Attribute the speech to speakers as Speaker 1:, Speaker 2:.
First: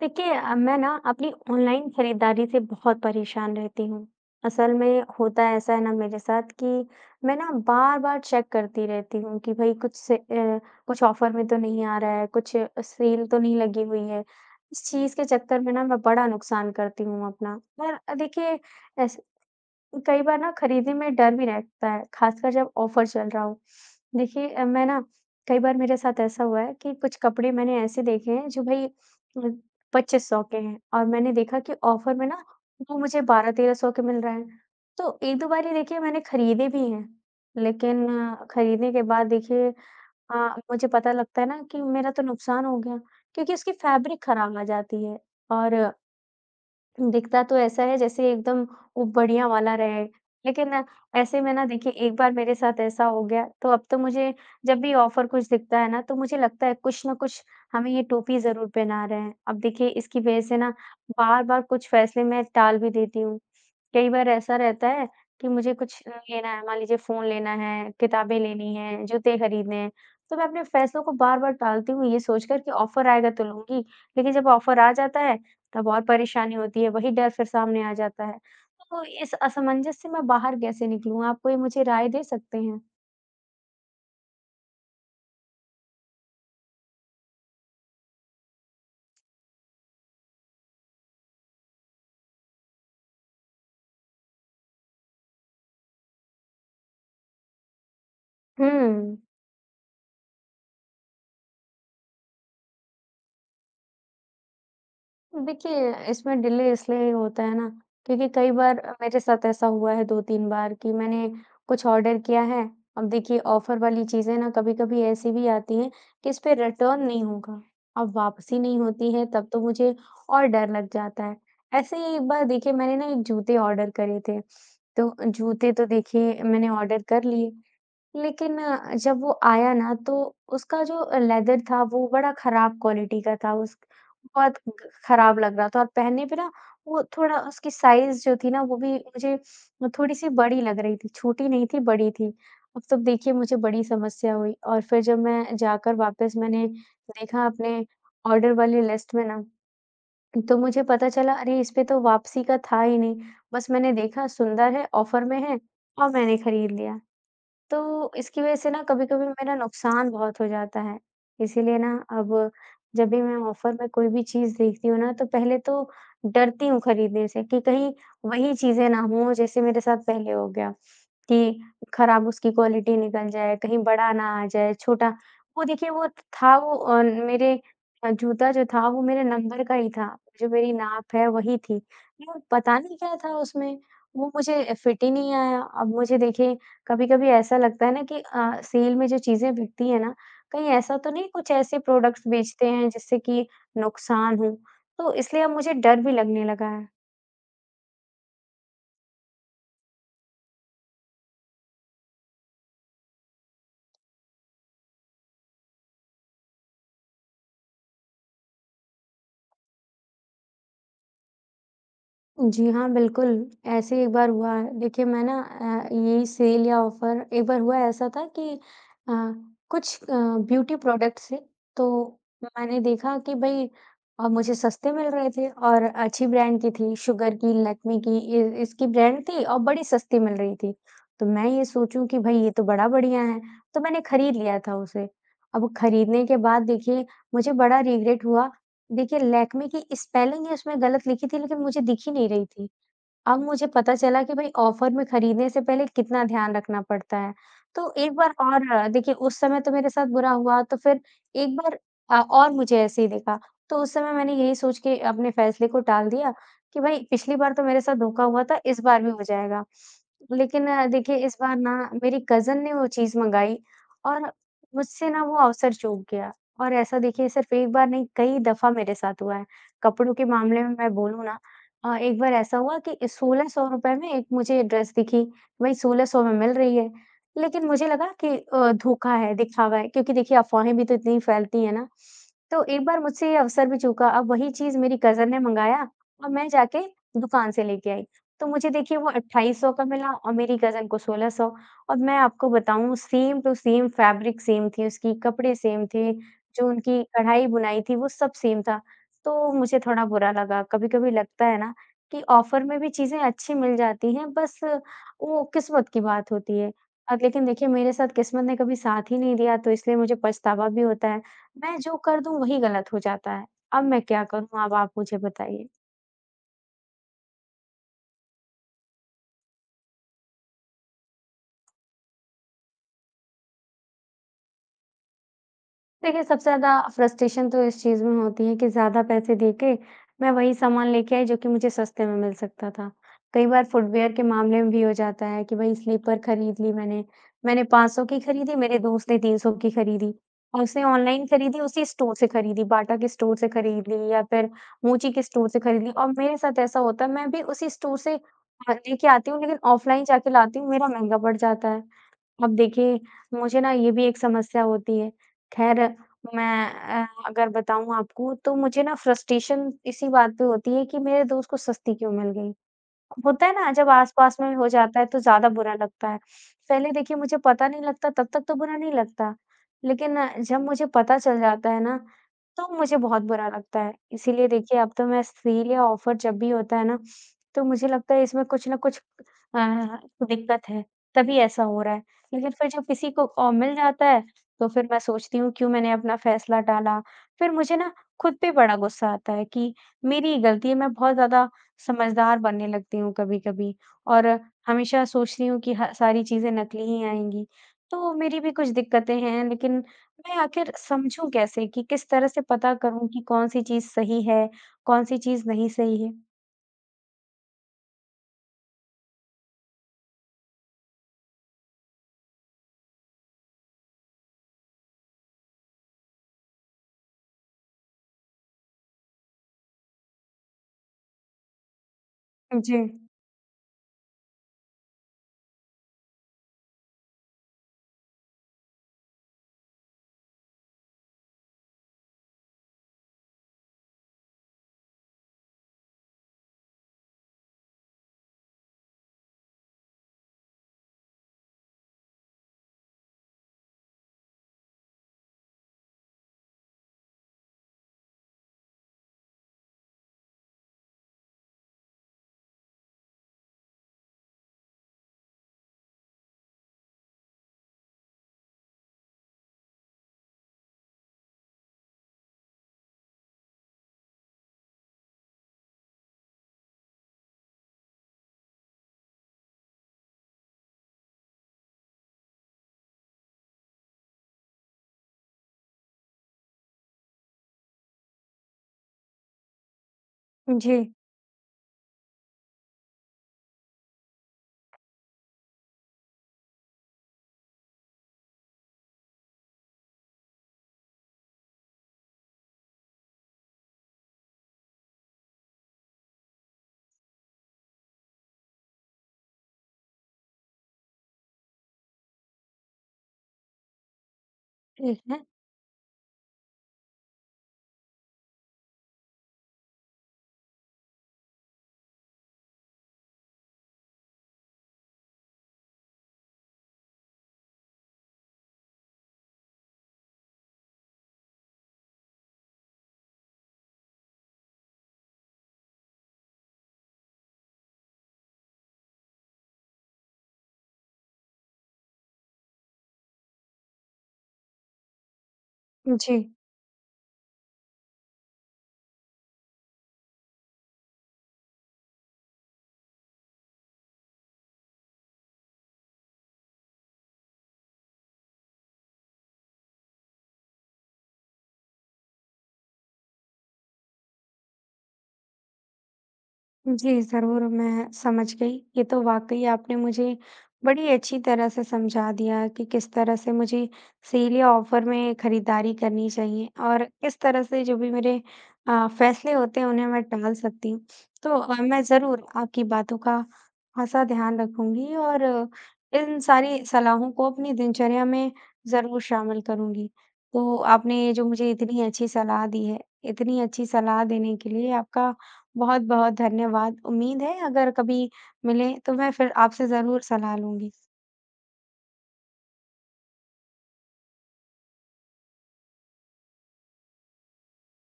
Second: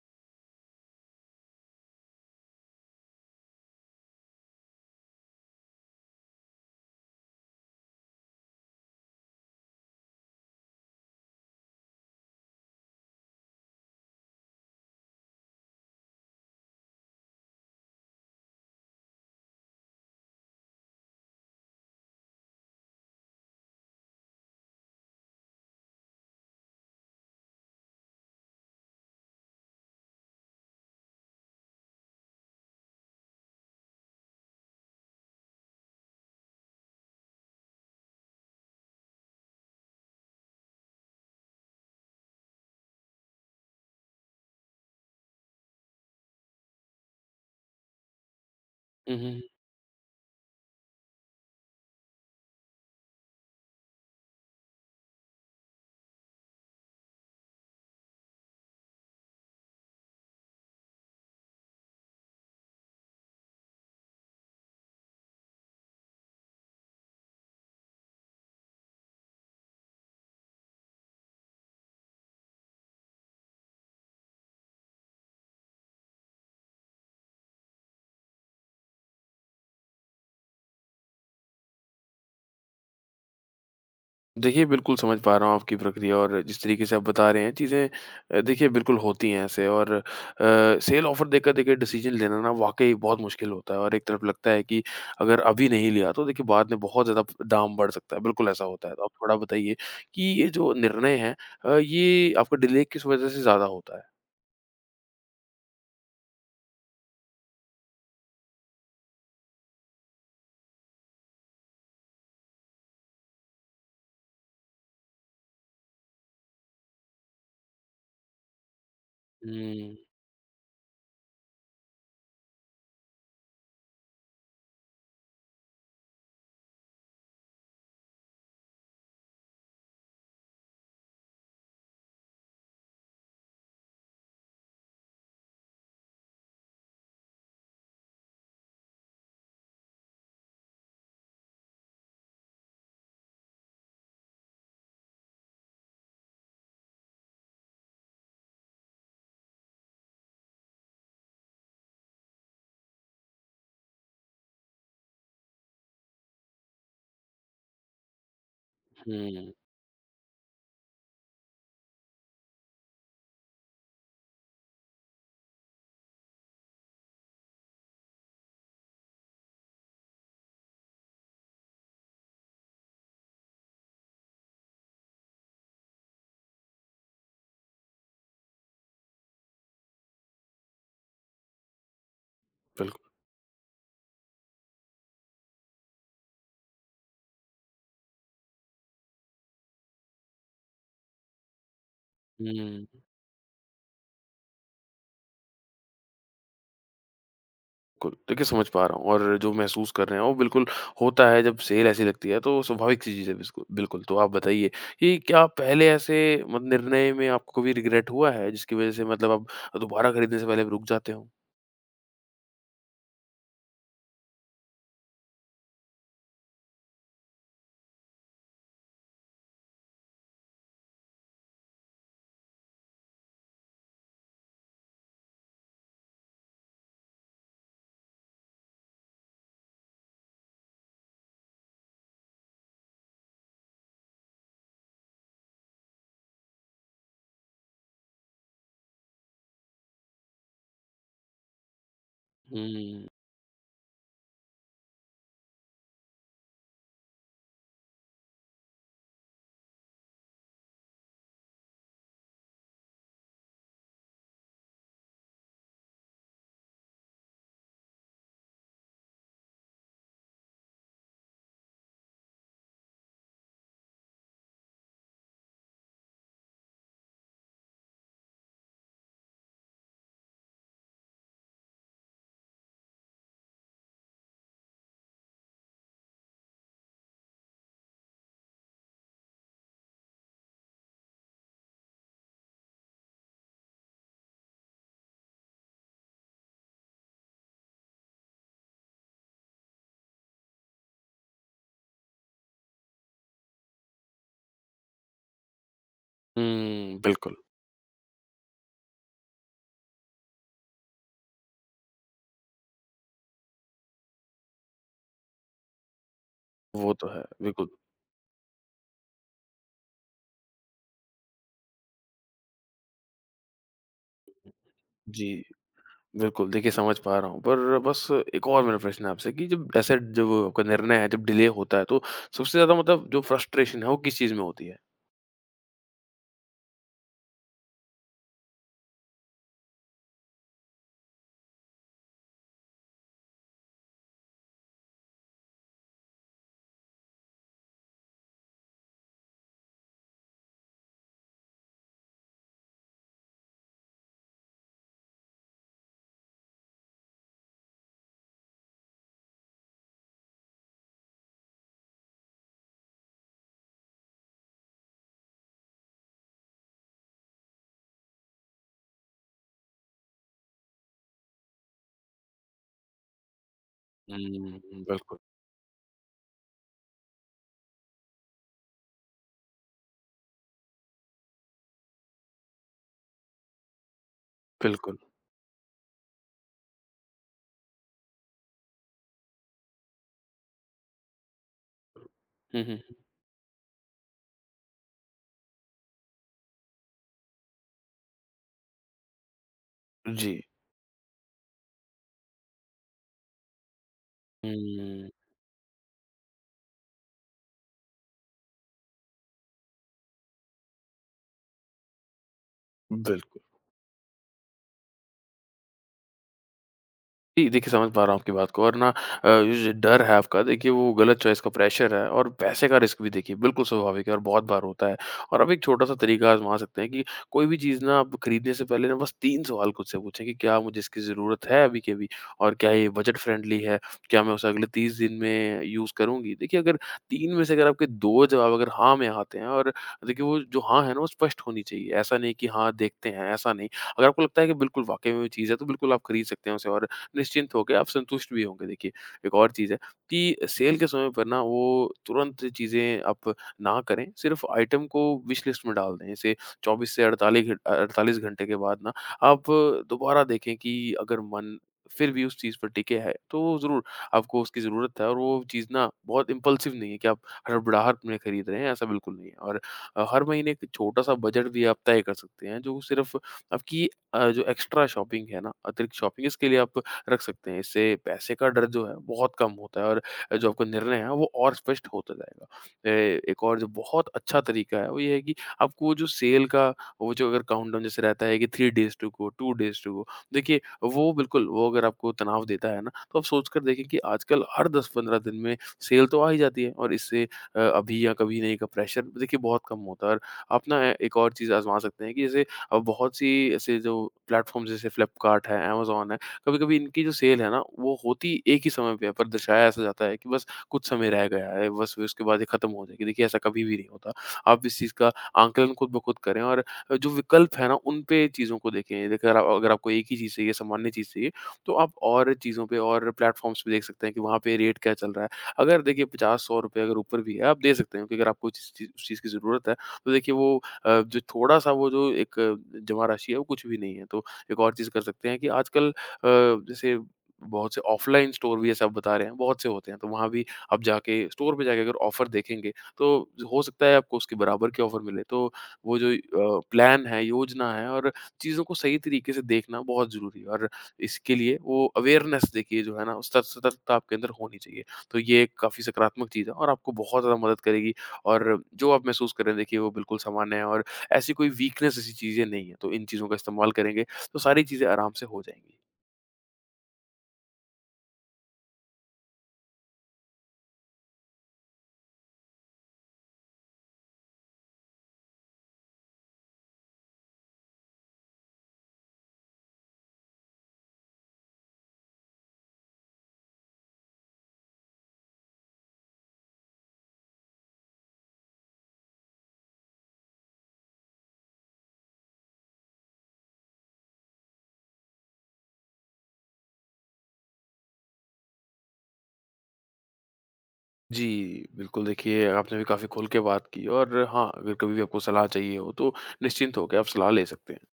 Speaker 1: देखिए मैं ना अपनी ऑनलाइन खरीदारी से बहुत परेशान रहती हूँ। असल में होता ऐसा है ना मेरे साथ कि मैं ना बार-बार चेक करती रहती हूँ कि भाई कुछ से कुछ ऑफर में तो नहीं आ रहा है, कुछ सेल तो नहीं लगी हुई है। इस चीज़ के चक्कर में ना मैं बड़ा नुकसान करती हूँ अपना। और देखिए ऐस कई बार ना खरीदने में डर भी रहता है, खासकर जब ऑफर चल रहा हो। देखिए मैं ना कई बार मेरे साथ ऐसा हुआ है कि कुछ कपड़े मैंने ऐसे देखे हैं जो भई 2500 के हैं और मैंने देखा कि ऑफर में ना वो मुझे 1200-1300 के मिल रहे हैं। तो 1-2 बार ही देखिए मैंने खरीदे भी हैं, लेकिन खरीदने के बाद देखिए अ, मुझे पता लगता है ना कि मेरा तो नुकसान हो गया, क्योंकि उसकी फैब्रिक खराब आ जाती है और दिखता तो ऐसा है जैसे एकदम वो
Speaker 2: हुँ, हुँ।
Speaker 1: बढ़िया वाला रहे। लेकिन ऐसे में ना देखिए एक बार मेरे साथ ऐसा हो गया तो अब तो मुझे जब भी ऑफ़र कुछ दिखता है ना तो मुझे लगता है कुछ न कुछ हमें ये टोपी ज़रूर पहना रहे हैं। अब देखिए इसकी वज़ह से ना बार-बार कुछ फ़ैसले मैं टाल भी देती हूँ। कई बार ऐसा रहता है कि मुझे कुछ लेना है, मान लीजिए फ़ोन लेना है, किताबें लेनी हैं, जूते खरीदने हैं, तो मैं अपने फ़ैसलों को बार-बार टालती हूँ ये सोचकर कि ऑफ़र आएगा तो लूँगी। लेकिन जब ऑफ़र आ जाता है तब और परेशानी होती है, वही डर फिर सामने आ जाता है। तो इस असमंजस से मैं बाहर कैसे निकलूँ? आप कोई मुझे राय दे सकते हैं?
Speaker 2: देखिए, बिल्कुल समझ पा रहा हूँ आपकी प्रक्रिया और जिस तरीके से आप बता रहे हैं चीज़ें। देखिए बिल्कुल होती हैं ऐसे और सेल ऑफ़र देखकर देखिए डिसीज़न लेना ना वाक़ई बहुत मुश्किल होता है और एक तरफ लगता है कि अगर अभी नहीं लिया तो देखिए बाद में बहुत ज़्यादा दाम बढ़ सकता है, बिल्कुल ऐसा होता है। तो आप
Speaker 1: हुँ।
Speaker 2: थोड़ा बताइए कि ये जो निर्णय है ये आपका डिले किस वज़ह से ज़्यादा होता है?
Speaker 1: देखिए, इसमें डिले इसलिए होता है ना, क्योंकि कई बार मेरे साथ ऐसा हुआ है 2-3 बार कि मैंने कुछ ऑर्डर किया है। अब देखिए ऑफ़र वाली चीज़ें ना कभी-कभी ऐसी भी आती हैं कि इस पे रिटर्न नहीं होगा। अब वापसी नहीं होती है तब तो मुझे
Speaker 2: हुँ,
Speaker 1: और डर लग जाता है। ऐसे ही एक बार देखिए मैंने ना एक जूते ऑर्डर करे थे। तो जूते तो देखिए मैंने ऑर्डर कर लिए लेकिन जब वो आया ना तो उसका जो लेदर था वो बड़ा खराब क्वालिटी का था उस बहुत ग खराब लग रहा था और पहनने पे ना वो थोड़ा उसकी साइज़ जो थी ना वो भी मुझे थोड़ी-सी बड़ी लग रही थी, छोटी नहीं थी बड़ी थी। अब तो देखिए मुझे बड़ी समस्या हुई और फिर जब मैं जाकर वापस मैंने देखा अपने ऑर्डर वाली लिस्ट में ना तो मुझे पता चला अरे इस पे तो वापसी का था ही नहीं। बस मैंने देखा सुंदर है, ऑफर में है और मैंने खरीद लिया। तो इसकी वजह से ना कभी-कभी
Speaker 2: हुँ,
Speaker 1: मेरा नुकसान बहुत हो जाता है। इसीलिए ना अब जब भी मैं ऑफ़र में कोई भी चीज़ देखती हूँ ना, तो पहले तो डरती हूँ खरीदने से कि कहीं वही चीज़ें ना हों जैसे मेरे साथ पहले हो गया, कि खराब उसकी क्वालिटी निकल जाए, कहीं बड़ा ना आ जाए, छोटा वो देखिए वो था वो मेरे जूता जो था वो मेरे नंबर का ही था, जो मेरी नाप है वही थी। वो पता नहीं
Speaker 2: बिल्कुल।
Speaker 1: क्या था उसमें, वो मुझे फिट ही नहीं आया। अब मुझे देखिए कभी-कभी ऐसा लगता है ना कि सेल में जो चीज़ें बिकती हैं ना, कहीं ऐसा तो नहीं कुछ ऐसे प्रोडक्ट्स बेचते हैं
Speaker 2: हुँ।
Speaker 1: जिससे कि नुकसान हो? तो इसलिए अब मुझे डर भी लगने लगा है।
Speaker 2: बिल्कुल, देखिए समझ पा रहा हूँ और जो महसूस कर रहे हैं वो बिल्कुल होता है जब सेल ऐसी लगती है तो स्वाभाविक सी चीज़ है बिस्कु बिल्कुल। तो आप बताइए कि क्या पहले ऐसे मत निर्णय में आपको कभी रिग्रेट हुआ है जिसकी वज़ह से मतलब आप दोबारा खरीदने से पहले रुक जाते हो?
Speaker 1: जी हाँ, बिल्कुल, ऐसे एक बार हुआ है। देखिए मैं ना यही सेल या ऑफ़र एक बार हुआ ऐसा था कि अ, कुछ ब्यूटी प्रोडक्ट्स थे, तो मैंने देखा कि भई मुझे सस्ते मिल रहे थे और अच्छी ब्रांड की थी, शुगर की, लैक्मे की इ इसकी ब्रांड थी और बड़ी सस्ती मिल रही थी। तो मैं ये सोचूँ कि भई ये तो बड़ा बढ़िया है, तो मैंने खरीद लिया था उसे। अब खरीदने के बाद देखिए मुझे बड़ा रिग्रेट हुआ देखिए लैक्मे की स्पेलिंग ही उसमें गलत लिखी थी, लेकिन मुझे दिख ही नहीं रही थी।
Speaker 2: हुँ।
Speaker 1: अब मुझे पता चला कि भाई ऑफर में खरीदने से पहले कितना ध्यान रखना पड़ता है। तो एक बार और देखिए उस समय तो मेरे साथ बुरा हुआ तो फिर एक बार और मुझे ऐसे ही देखा। तो उस समय मैंने यही सोच के अपने फैसले को टाल दिया कि भाई पिछली बार तो मेरे साथ धोखा हुआ था, इस बार भी हो जाएगा। लेकिन देखिए इस बार ना मेरी कज़िन ने वो चीज़ मँगाई और मुझसे ना वो अवसर चूक गया और ऐसा देखिए सिर्फ़ एक बार नहीं कई दफ़ा मेरे साथ हुआ है। कपड़ों के मामले में मैं बोलूँ ना एक बार ऐसा हुआ कि ₹1600 में एक मुझे ड्रेस दिखी, भाई 1600 में मिल रही है। लेकिन मुझे लगा कि धोखा है, दिखावा है क्योंकि देखिए अफ़वाहें भी तो इतनी फैलती हैं ना। तो एक बार मुझसे ये अवसर भी चूका, अब वही चीज़ मेरी कज़न ने मँगाया और मैं जाके दुकान से लेके आई। तो मुझे देखिए वो 2800 का मिला और मेरी कज़न को 1600 और मैं आपको बताऊँ same to same fabric same थी उसकी, कपड़े सेम थे, जो
Speaker 2: हुँ,
Speaker 1: उनकी
Speaker 2: बिल्कुल।
Speaker 1: कढ़ाई बुनाई थी वो सब सेम था। तो मुझे थोड़ा बुरा लगा, कभी-कभी लगता है ना कि ऑफ़र में भी चीज़ें अच्छी मिल जाती हैं, बस वो किस्मत की बात होती है।
Speaker 2: वो तो है,
Speaker 1: अब लेकिन
Speaker 2: बिल्कुल।
Speaker 1: देखिए मेरे साथ किस्मत ने कभी साथ ही नहीं दिया तो इसलिए मुझे पछतावा भी होता है। मैं जो कर दूँ वही गलत हो जाता है। अब मैं क्या करूँ? अब आप मुझे
Speaker 2: जी,
Speaker 1: बताइए।
Speaker 2: बिल्कुल देखिए समझ पा रहा हूँ पर बस एक और मेरा प्रश्न है आपसे कि जब ऐसा जब आपका निर्णय है, जब डिले होता है तो सबसे ज़्यादा मतलब जो फ्रस्ट्रेशन है वो किस चीज़ में होती है?
Speaker 1: देखिए, सबसे ज़्यादा फ्रस्ट्रेशन तो इस चीज़ में होती है कि ज़्यादा पैसे दे के मैं वही सामान लेके आई जो कि मुझे सस्ते में मिल सकता था। कई बार फुटवियर के मामले में भी हो जाता है कि भई स्लीपर खरीद ली मैंने, मैंने 500 की खरीदी, मेरे दोस्त ने 300 की खरीदी और उसने ऑनलाइन खरीदी, उसी स्टोर से खरीदी, बाटा के स्टोर से खरीद ली या फिर मोची के स्टोर से खरीद ली और मेरे साथ ऐसा होता है मैं भी उसी स्टोर से लेके आती हूँ लेकिन ऑफ़लाइन जाके लाती हूँ, मेरा महँगा पड़ जाता है। अब देखिए, मुझे ना ये भी एक समस्या होती है। ख़ैर मैं अगर बताऊँ आपको तो मुझे ना फ्रस्ट्रेशन इसी बात पे होती है कि मेरे दोस्त को सस्ती क्यों मिल गई। होता है ना, जब आस-पास में हो
Speaker 2: हुँ,
Speaker 1: जाता है
Speaker 2: बिल्कुल,
Speaker 1: तो ज़्यादा बुरा लगता है। पहले देखिए मुझे पता नहीं लगता तब तक तो बुरा नहीं लगता, लेकिन जब मुझे पता चल जाता है ना, तो मुझे बहुत बुरा लगता है। इसीलिए देखिए अब
Speaker 2: बिल्कुल।
Speaker 1: तो मैं सेल या ऑफ़र जब भी होता है ना, तो मुझे लगता है इसमें कुछ न कुछ अ, दिक्कत है, तभी ऐसा हो रहा है। लेकिन
Speaker 2: हुँ,
Speaker 1: फिर
Speaker 2: हुँ।
Speaker 1: जब किसी को मिल जाता है, तो फिर मैं सोचती हूँ क्यों मैंने अपना फ़ैसला टाला? फिर मुझे ना खुद पे बड़ा गुस्सा आता है कि
Speaker 2: जी।
Speaker 1: मेरी गलती है मैं बहुत ज़्यादा समझदार बनने लगती हूँ कभी-कभी और हमेशा
Speaker 2: हुँ।
Speaker 1: सोचती हूँ कि ह सारी चीज़ें नकली ही आएँगी। तो मेरी भी कुछ दिक्कतें हैं लेकिन मैं आखिर समझूँ कैसे कि किस तरह से पता करूँ कि
Speaker 2: बिल्कुल।
Speaker 1: कौन-सी चीज़ सही है, कौन-सी चीज़ नहीं सही है?
Speaker 2: जी, देखिए समझ पा रहा हूँ आपकी बात को और ना ये जो डर है आपका देखिए वो गलत चॉइस का प्रेशर है और पैसे का रिस्क भी देखिए बिल्कुल स्वाभाविक है और बहुत बार होता है। और आप एक छोटा-सा तरीका आज़मा सकते हैं कि कोई भी चीज़ ना आप खरीदने से पहले ना बस 3 सवाल खुद से पूछें कि क्या मुझे इसकी ज़रूरत है अभी के अभी? और क्या
Speaker 1: जी।
Speaker 2: ये बजट फ्रेंडली है? क्या मैं उसे अगले 30 दिन में यूज़ करूँगी? देखिए अगर 3 में से अगर आपके 2 जवाब अगर हाँ में आते हैं और देखिए वो जो हाँ है ना वो स्पष्ट होनी चाहिए। ऐसा नहीं कि हाँ देखते हैं, ऐसा नहीं। अगर आपको लगता है कि बिल्कुल वाक़ई में वो चीज़ है तो बिल्कुल आप खरीद सकते हैं उसे और निश्चिंत होके आप संतुष्ट भी होंगे। देखिए, एक और चीज़ है कि सेल के समय पर ना वो तुरंत चीज़ें आप ना करें, सिर्फ़ आइटम को विश लिस्ट में डाल दें। जैसे 24 से 48 घंटे के बाद ना आप दोबारा देखें कि अगर मन फिर भी उस चीज़ पर टिके है, तो ज़रूर आपको उसकी ज़रूरत है और वो चीज़ ना बहुत इम्पल्सिव नहीं है कि आप हड़बड़ाहट में खरीद रहे हैं, ऐसा बिल्कुल नहीं है। और हर महीने एक छोटा-सा बजट भी आप तय कर सकते हैं, जो सिर्फ़ आपकी जो एक्स्ट्रा शॉपिंग है ना, अतिरिक्त शॉपिंग, इसके लिए आप रख सकते हैं। इससे पैसे का डर जो है बहुत कम होता है और जो आपका निर्णय है वो और स्पष्ट होता जाएगा। ए एक और जो बहुत अच्छा तरीका है वो ये है कि आपको वो जो सेल का वो जो अगर काउंटडाउन जैसे रहता है कि 3 days to go, 2 days to go देखिए
Speaker 1: जी।
Speaker 2: वो बिल्कुल वो अगर आपको तनाव देता है ना तो आप सोच कर देखें कि आजकल हर 10-15 दिन में सेल तो आ ही जाती है और इससे अभी या कभी नहीं का प्रेशर देखिए बहुत कम होता है और आप ना एक और चीज़ आज़मा सकते हैं कि जैसे अब बहुत सी ऐसे जो प्लेटफ़ॉर्म्स जैसे फ्लिपकार्ट है, अमेज़न है कभी-कभी इनकी जो सेल है ना, वो होती एक ही समय पे है, पर दर्शाया ऐसा जाता है कि बस कुछ समय रह गया है, बस फिर उसके बाद ये खत्म हो जाएगी। देखिए, ऐसा कभी भी नहीं होता। आप इस चीज़
Speaker 1: ठीक
Speaker 2: का
Speaker 1: है।
Speaker 2: आकलन खुद ब खुद करें और जो विकल्प है ना, उन पे चीज़ों को देखें। देखिए, अगर आपको एक ही चीज़ चाहिए, सामान्य चीज़ चाहिए, तो आप और चीज़ों पे और प्लेटफ़ॉर्म्स पे देख सकते हैं कि वहाँ पे रेट क्या चल रहा है। अगर देखिए, 50-100 रुपए अगर ऊपर भी है, आप दे सकते हैं क्योंकि अगर आपको जिस चीज़ उस चीज़ की ज़रूरत है, तो देखिए वो जो थोड़ा-सा वो जो एक जमा राशि है, वो कुछ भी नहीं है। तो एक और चीज़ कर सकते हैं कि आजकल अ, जैसे बहुत से ऑफलाइन स्टोर भी ऐसे आप बता रहे हैं, बहुत से होते हैं, तो वहाँ भी आप जाके स्टोर पे जाके अगर ऑफ़र देखेंगे, तो हो सकता है आपको उसके बराबर के ऑफ़र मिले। तो वो जो
Speaker 1: जी।
Speaker 2: प्लान है, योजना है और चीज़ों को सही तरीके से देखना बहुत ज़रूरी है और इसके लिए वो अवेयरनेस देखिए जो है ना, सत सतर्कता आपके अंदर होनी चाहिए। तो ये एक काफ़ी सकारात्मक चीज़ है और आपको बहुत ज़्यादा मदद करेगी और जो आप महसूस कर रहे हैं, देखिए वो बिल्कुल सामान्य है और ऐसी कोई वीकनेस ऐसी चीज़ें नहीं है। तो इन चीज़ों का इस्तेमाल करेंगे, तो सारी चीज़ें आराम से हो जाएँगी।
Speaker 1: जी, ज़रूर मैं समझ गई। ये तो वाक़ई आपने मुझे बड़ी अच्छी तरह से समझा दिया कि किस तरह से मुझे सेल या ऑफ़र में खरीदारी करनी चाहिए और किस तरह से जो भी मेरे फैसले होते हैं उन्हें मैं टाल सकती हूँ। तो मैं ज़रूर आपकी बातों का ख़ासा ध्यान रखूँगी और इन सारी सलाहों को अपनी दिनचर्या में ज़रूर शामिल करूँगी। तो आपने ये जो मुझे इतनी अच्छी सलाह दी है, इतनी अच्छी सलाह देने के लिए आपका बहुत-बहुत धन्यवाद। उम्मीद है अगर कभी मिलें तो मैं फिर आपसे ज़रूर सलाह लूँगी।
Speaker 2: जी, बिल्कुल देखिए आपने भी काफ़ी खुल के बात की और हाँ, अगर कभी भी आपको सलाह चाहिए हो तो निश्चिंत होके आप सलाह ले सकते हैं।